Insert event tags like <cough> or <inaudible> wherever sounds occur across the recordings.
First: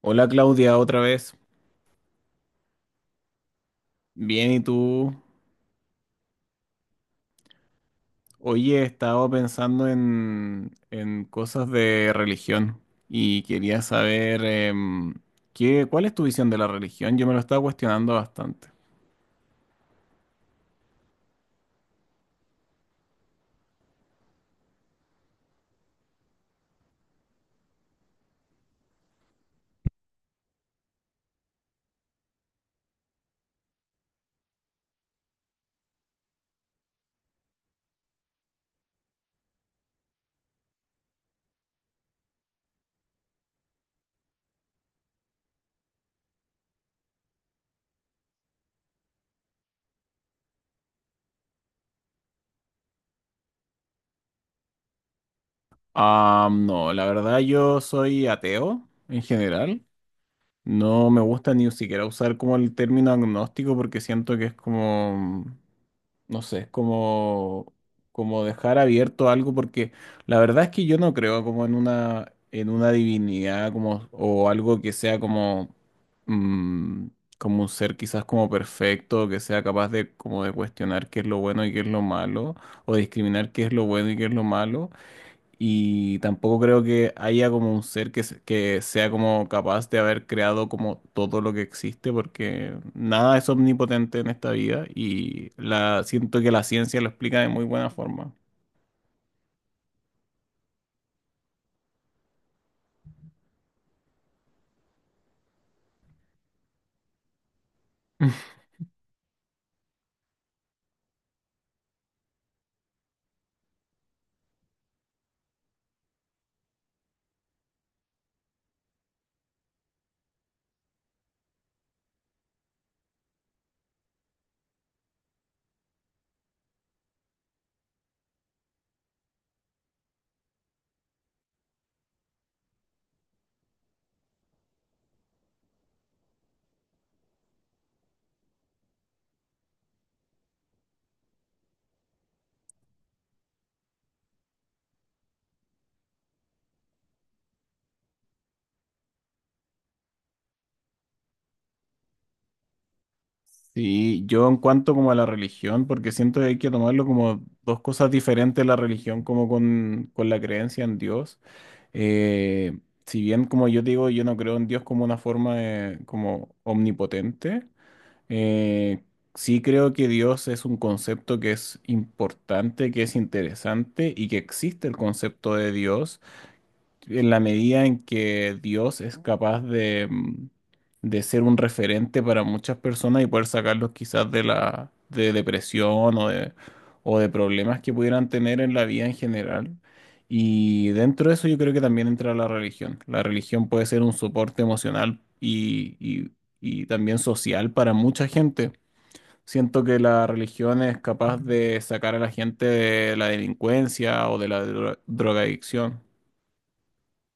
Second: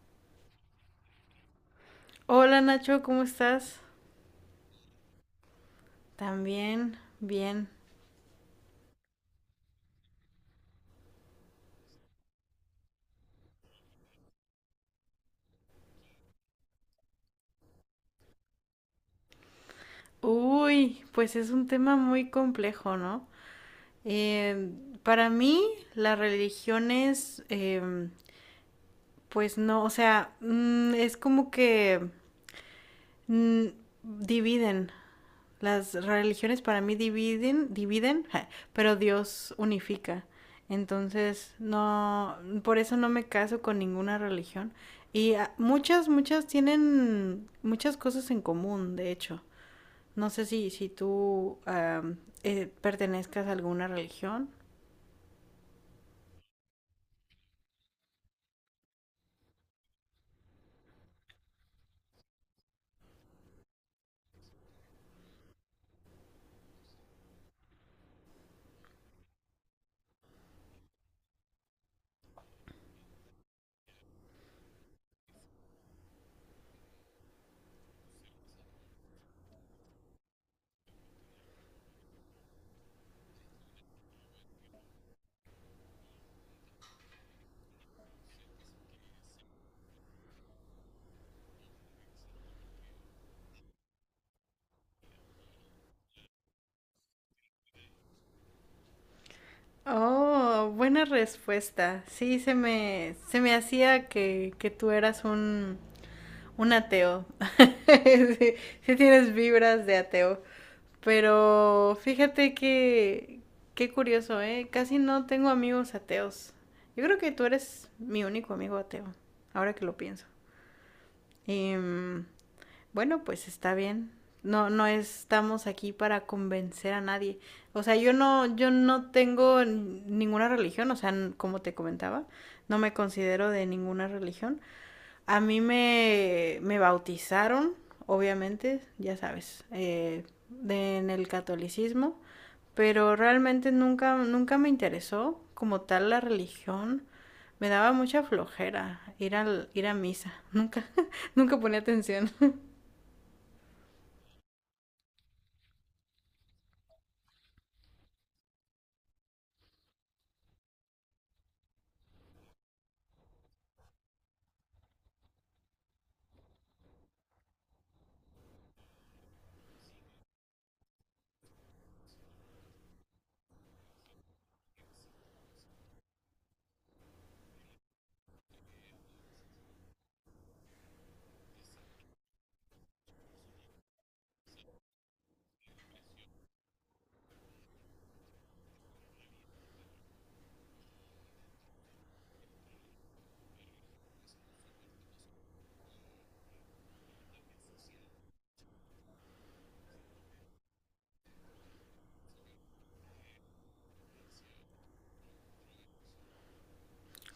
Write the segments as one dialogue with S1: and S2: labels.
S1: Hola Claudia, otra vez.
S2: Hola Nacho, ¿cómo estás?
S1: Bien, ¿y tú?
S2: También, bien.
S1: Oye, estaba pensando en cosas de religión y quería saber cuál es tu visión de la religión. Yo me lo estaba cuestionando bastante.
S2: Uy, pues es un tema muy complejo, ¿no? Eh, para mí, las religiones, pues no, o sea, es como que mm, dividen. Las religiones para mí dividen, dividen, <laughs> ja, pero Dios unifica. Entonces, no, por eso no me caso con ninguna religión. Y muchas, muchas tienen muchas cosas en común, de hecho. No sé si tú pertenezcas a alguna religión.
S1: Ah, no, la verdad yo soy ateo en general. No me gusta ni siquiera usar como el término agnóstico porque siento que es como no sé, como, como dejar abierto algo, porque la verdad es que yo no creo como en una divinidad como, o algo que sea como, mm, como un ser quizás como perfecto, que sea capaz de como de cuestionar qué es lo bueno y qué es lo malo, o discriminar qué es lo bueno y qué es lo malo. Y tampoco creo que haya como un ser que, que sea como capaz de haber creado como todo lo que existe, porque nada es omnipotente en esta vida y la, siento que la ciencia lo explica de muy buena forma.
S2: Oh, buena respuesta. Sí, se me hacía que tú eras un ateo. <laughs> Sí,
S1: <laughs>
S2: sí tienes vibras de ateo. Pero fíjate que, qué curioso, ¿eh? Casi no tengo amigos ateos. Yo creo que tú eres mi único amigo ateo, ahora que lo pienso. Y bueno, pues está bien. No, no estamos aquí para convencer a nadie. O sea, yo no tengo ninguna religión, o sea, como te comentaba, no me considero de ninguna religión. A mí me bautizaron, obviamente, ya sabes, en el catolicismo, pero realmente nunca, nunca me interesó como tal la religión. Me daba mucha flojera ir ir a misa. Nunca, <laughs> nunca ponía atención.
S1: Sí, yo en cuanto como a la religión, porque siento que hay que tomarlo como dos cosas diferentes, la religión como con la creencia en Dios. Eh, si bien como yo digo, yo no creo en Dios como una forma como omnipotente. Eh, sí creo que Dios es un concepto que es importante, que es interesante y que existe el concepto de Dios en la medida en que Dios es capaz de, de ser un referente para muchas personas y poder sacarlos quizás de la de depresión o de problemas que pudieran tener en la vida en general. Y dentro de eso yo creo que también entra la religión. La religión puede ser un soporte emocional y y también social para mucha gente. Siento que la religión es capaz de sacar a la gente de la delincuencia o de la drogadicción.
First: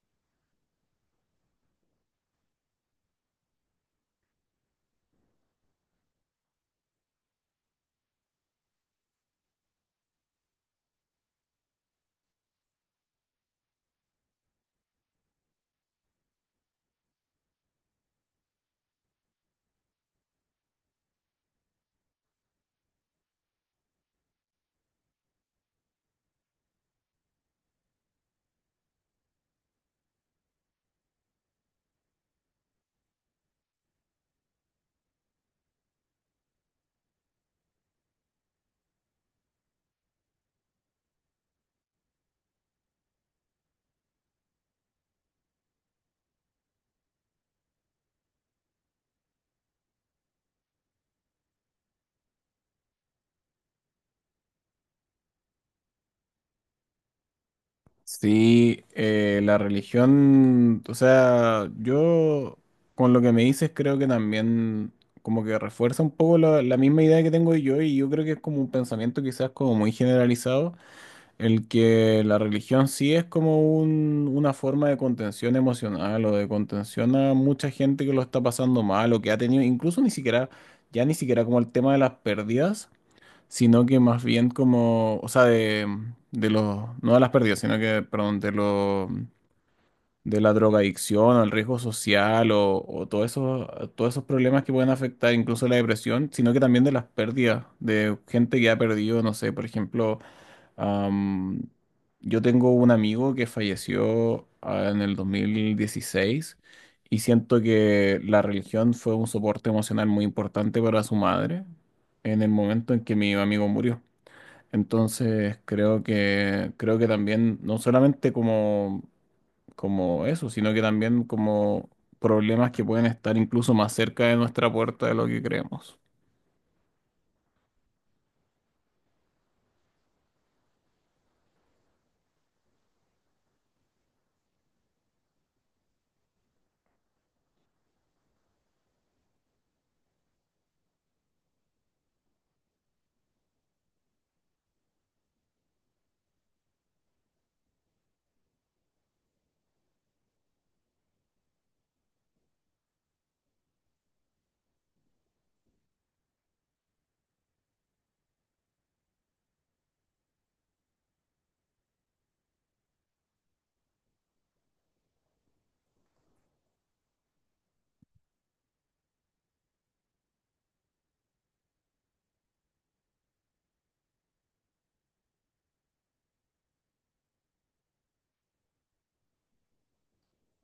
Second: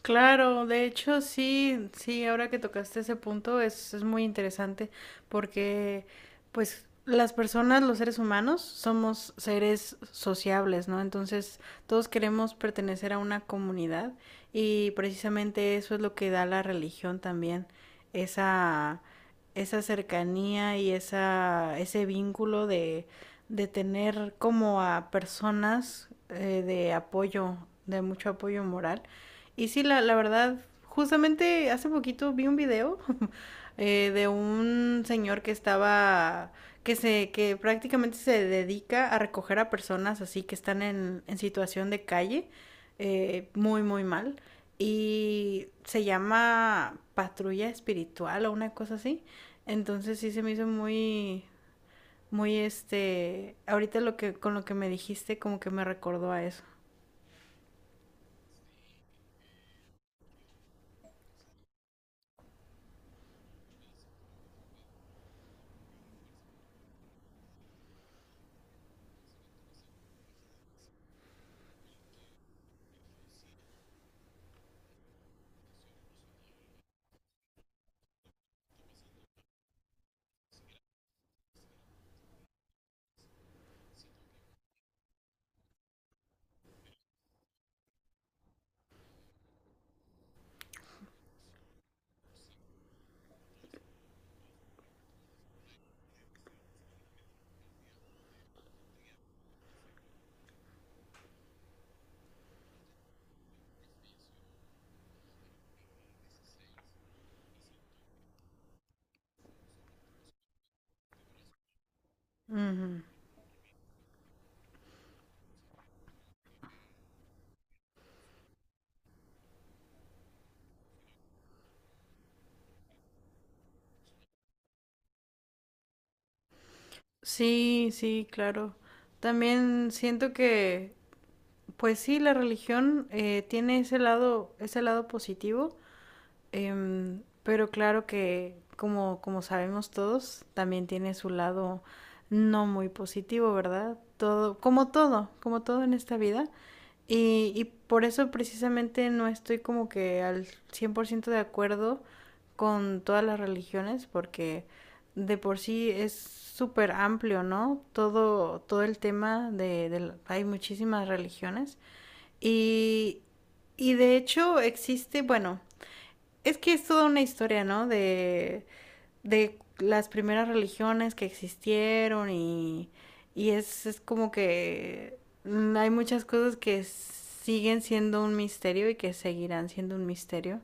S2: Claro, de hecho sí, sí, ahora que tocaste ese punto es muy interesante porque pues las personas, los seres humanos, somos seres sociables, ¿no? Entonces todos queremos pertenecer a una comunidad y precisamente eso es lo que da la religión también, esa, esa cercanía y esa, ese vínculo de tener como a personas de apoyo, de mucho apoyo moral y sí, la verdad, justamente hace poquito vi un video <laughs> de un señor que estaba, que prácticamente se dedica a recoger a personas así que están en situación de calle, muy, muy mal. Y se llama patrulla espiritual o una cosa así. Entonces sí se me hizo muy, muy este, ahorita con lo que me dijiste, como que me recordó a eso.
S1: Sí, la religión, o sea, yo con lo que me dices creo que también como que refuerza un poco la, la misma idea que tengo yo y yo creo que es como un pensamiento quizás como muy generalizado. El que la religión sí es como una forma de contención emocional o de contención a mucha gente que lo está pasando mal o que ha tenido, incluso ni siquiera, ya ni siquiera como el tema de las pérdidas, sino que más bien como, o sea, de los, no de las pérdidas, sino que, perdón, de los de la drogadicción o el riesgo social o todos esos problemas que pueden afectar incluso la depresión, sino que también de las pérdidas, de gente que ha perdido, no sé, por ejemplo, am, yo tengo un amigo que falleció en el 2016 y siento que la religión fue un soporte emocional muy importante para su madre en el momento
S2: Ujú.
S1: en que mi amigo murió. Entonces creo que también, no solamente como, como eso, sino que también como problemas que pueden estar incluso más cerca de nuestra puerta de lo que creemos.
S2: Sí, sí, claro. También siento que, pues sí, la religión tiene ese lado positivo, pero claro que, como, como sabemos todos, también tiene su lado no muy positivo, ¿verdad? Todo, como todo, como todo en esta vida. Y por eso precisamente no estoy como que al 100% de acuerdo con todas las religiones, porque de por sí es súper amplio, ¿no? Todo, todo el tema de hay muchísimas religiones. Y, y de hecho existe, bueno, es que es toda una historia, ¿no? De las primeras religiones que existieron y es como que hay muchas cosas que siguen siendo un misterio y que seguirán siendo un misterio,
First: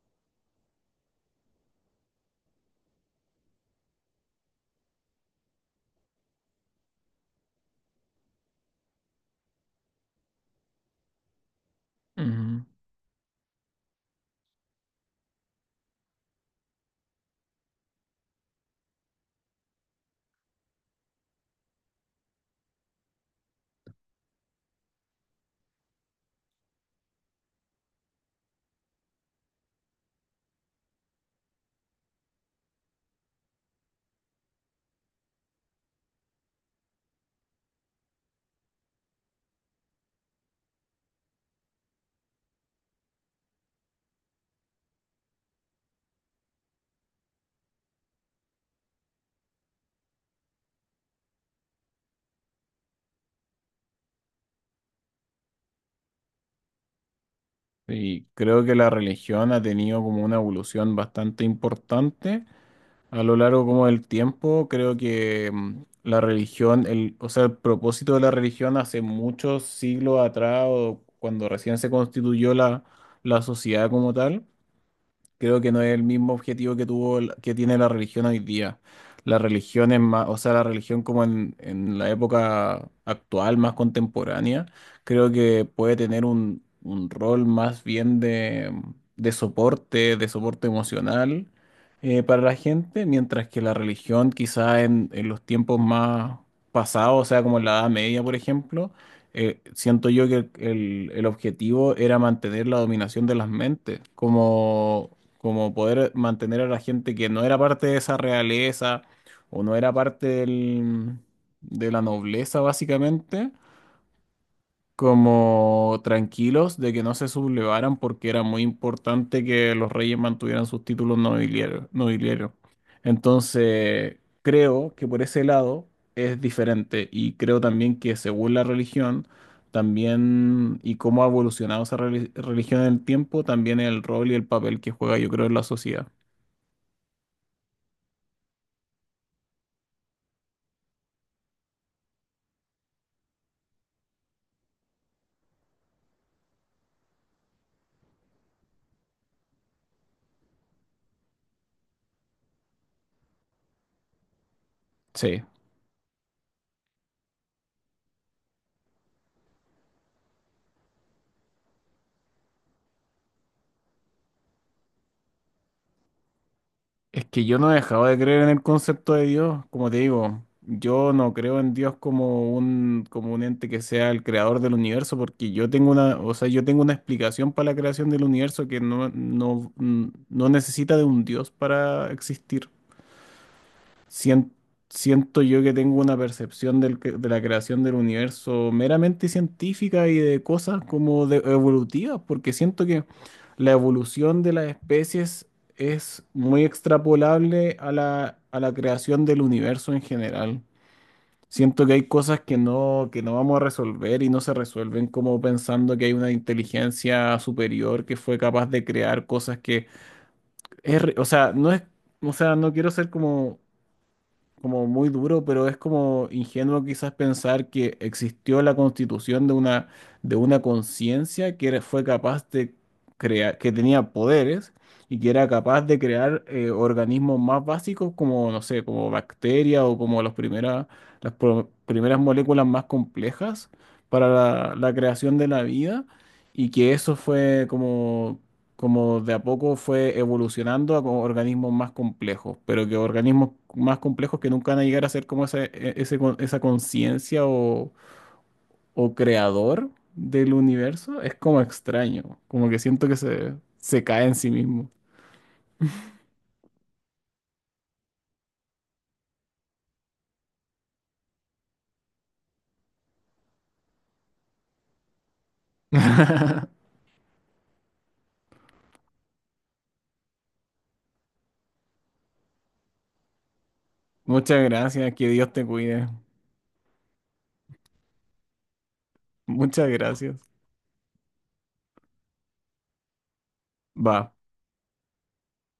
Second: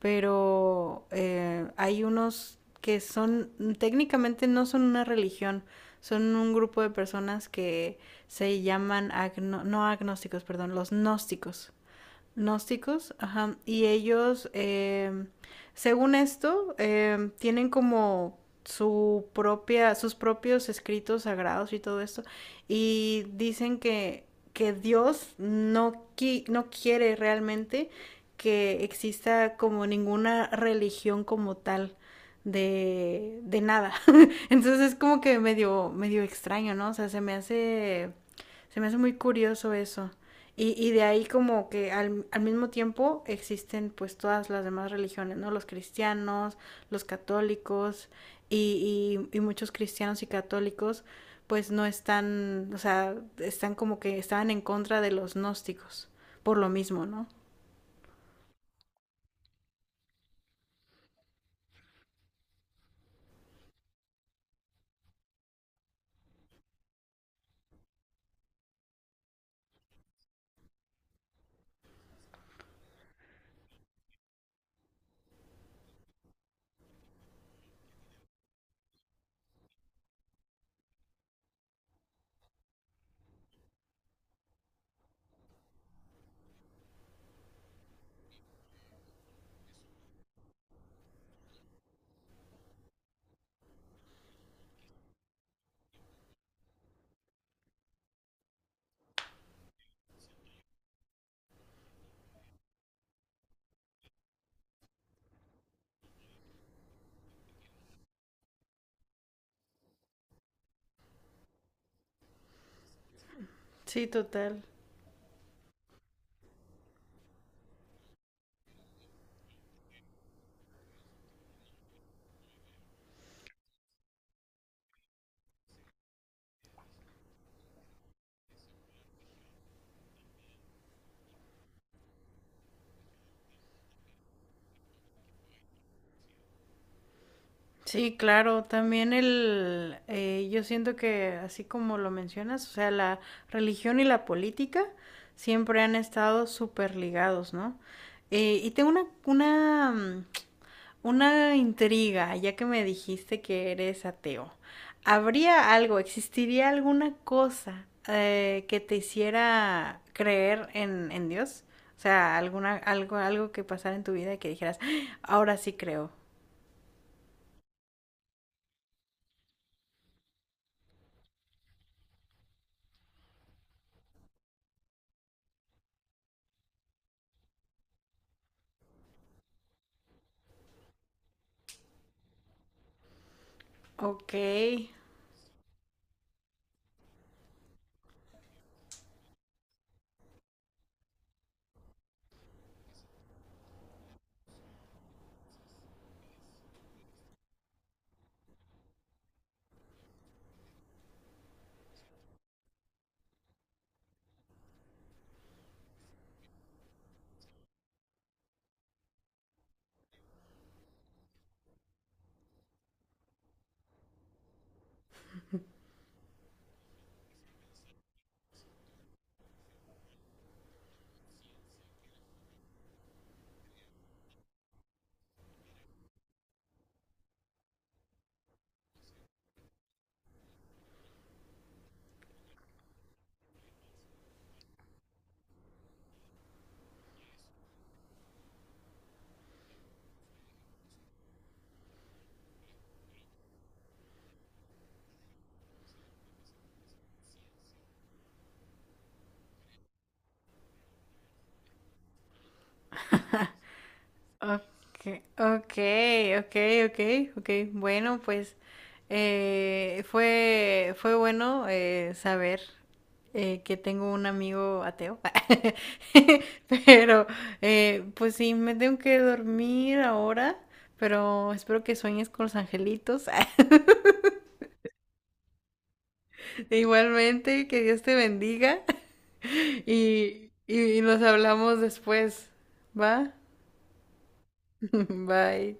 S2: pero hay unos que son técnicamente no son una religión, son un grupo de personas que se llaman agno no agnósticos, perdón, los gnósticos.
S1: Ujú.
S2: Gnósticos, ajá. Y ellos, según esto, tienen como su propia, sus propios escritos sagrados y todo esto. Y dicen que Dios no, qui- no quiere realmente que exista como ninguna religión como tal de nada. <laughs> Entonces es como que medio, medio extraño, ¿no? O sea, se me hace muy curioso eso. Y de ahí como que al mismo tiempo existen pues todas las demás religiones, ¿no? Los cristianos, los católicos y muchos cristianos y católicos pues no están, o sea, están como que estaban en contra de los gnósticos, por lo mismo, ¿no?
S1: Y creo que la religión ha tenido como una evolución bastante importante a lo largo como del tiempo. Creo que la religión, el, o sea, el propósito de la religión hace muchos siglos atrás o cuando recién se constituyó la, la sociedad como tal. Creo que no es el mismo objetivo que tuvo, que tiene la religión hoy día. La religión es más, o sea, la religión como en la época actual, más contemporánea, creo que puede tener un rol más bien de soporte emocional para la gente, mientras que la religión quizá en los tiempos más pasados, o sea, como en la Edad Media, por ejemplo, siento yo que el objetivo era mantener la dominación de las mentes, como, como poder mantener a la gente que no era parte de esa realeza o no era parte de la nobleza, básicamente,
S2: Sí, total.
S1: como tranquilos de que no se sublevaran porque era muy importante que los reyes mantuvieran sus títulos nobiliarios. Entonces, creo que por ese lado es diferente y creo también que según la religión, también y cómo ha evolucionado esa religión en el tiempo, también el rol y el papel que juega, yo creo, en la sociedad.
S2: Sí, claro, también el, yo siento que así como lo mencionas, o sea, la religión y la política siempre han estado súper ligados, ¿no? Y tengo una, una intriga, ya que me dijiste que eres ateo.
S1: Sí.
S2: ¿Habría algo, existiría alguna cosa que te hiciera creer en Dios? O sea, alguna, algo, algo que pasara en tu vida y que dijeras, "Ah, ahora sí creo".
S1: Es que yo no he dejado de creer en el concepto de Dios, como te digo, yo no creo en Dios como un ente que sea el creador del universo, porque yo tengo una, o sea, yo tengo una explicación para la creación del universo que no, no, no necesita de un Dios para existir.
S2: Ok.
S1: Sien- Siento yo que tengo una percepción del de la creación del universo meramente científica y de cosas como evolutivas, porque siento que la evolución de las especies es muy extrapolable a la creación del universo en general. Siento que hay cosas que no vamos a resolver y no se resuelven como pensando que hay una inteligencia superior que fue capaz de crear cosas que es o sea, no es, o sea, no quiero ser como como muy duro, pero es como ingenuo quizás pensar que existió la constitución de una conciencia que fue capaz de crear, que tenía poderes y que era capaz de crear organismos más básicos como, no sé, como bacterias o como los las primeras moléculas más complejas para la, la creación de la vida y que eso fue como como de a poco fue evolucionando a como organismos más complejos, pero que organismos más complejos que nunca van a llegar a ser como ese, ese esa conciencia o creador del universo, es como extraño, como que siento que se cae en sí mismo.
S2: Okay, okay, okay, okay, okay. Bueno, pues fue fue bueno saber que tengo un amigo ateo,
S1: <laughs>
S2: <laughs> pero pues sí, me tengo que dormir ahora, pero espero que sueñes con los angelitos. <laughs>
S1: Muchas gracias, que Dios te cuide.
S2: Igualmente, que Dios te bendiga. <laughs>
S1: Muchas gracias.
S2: Y, y nos hablamos después, ¿va?
S1: Va.
S2: <laughs> Bye.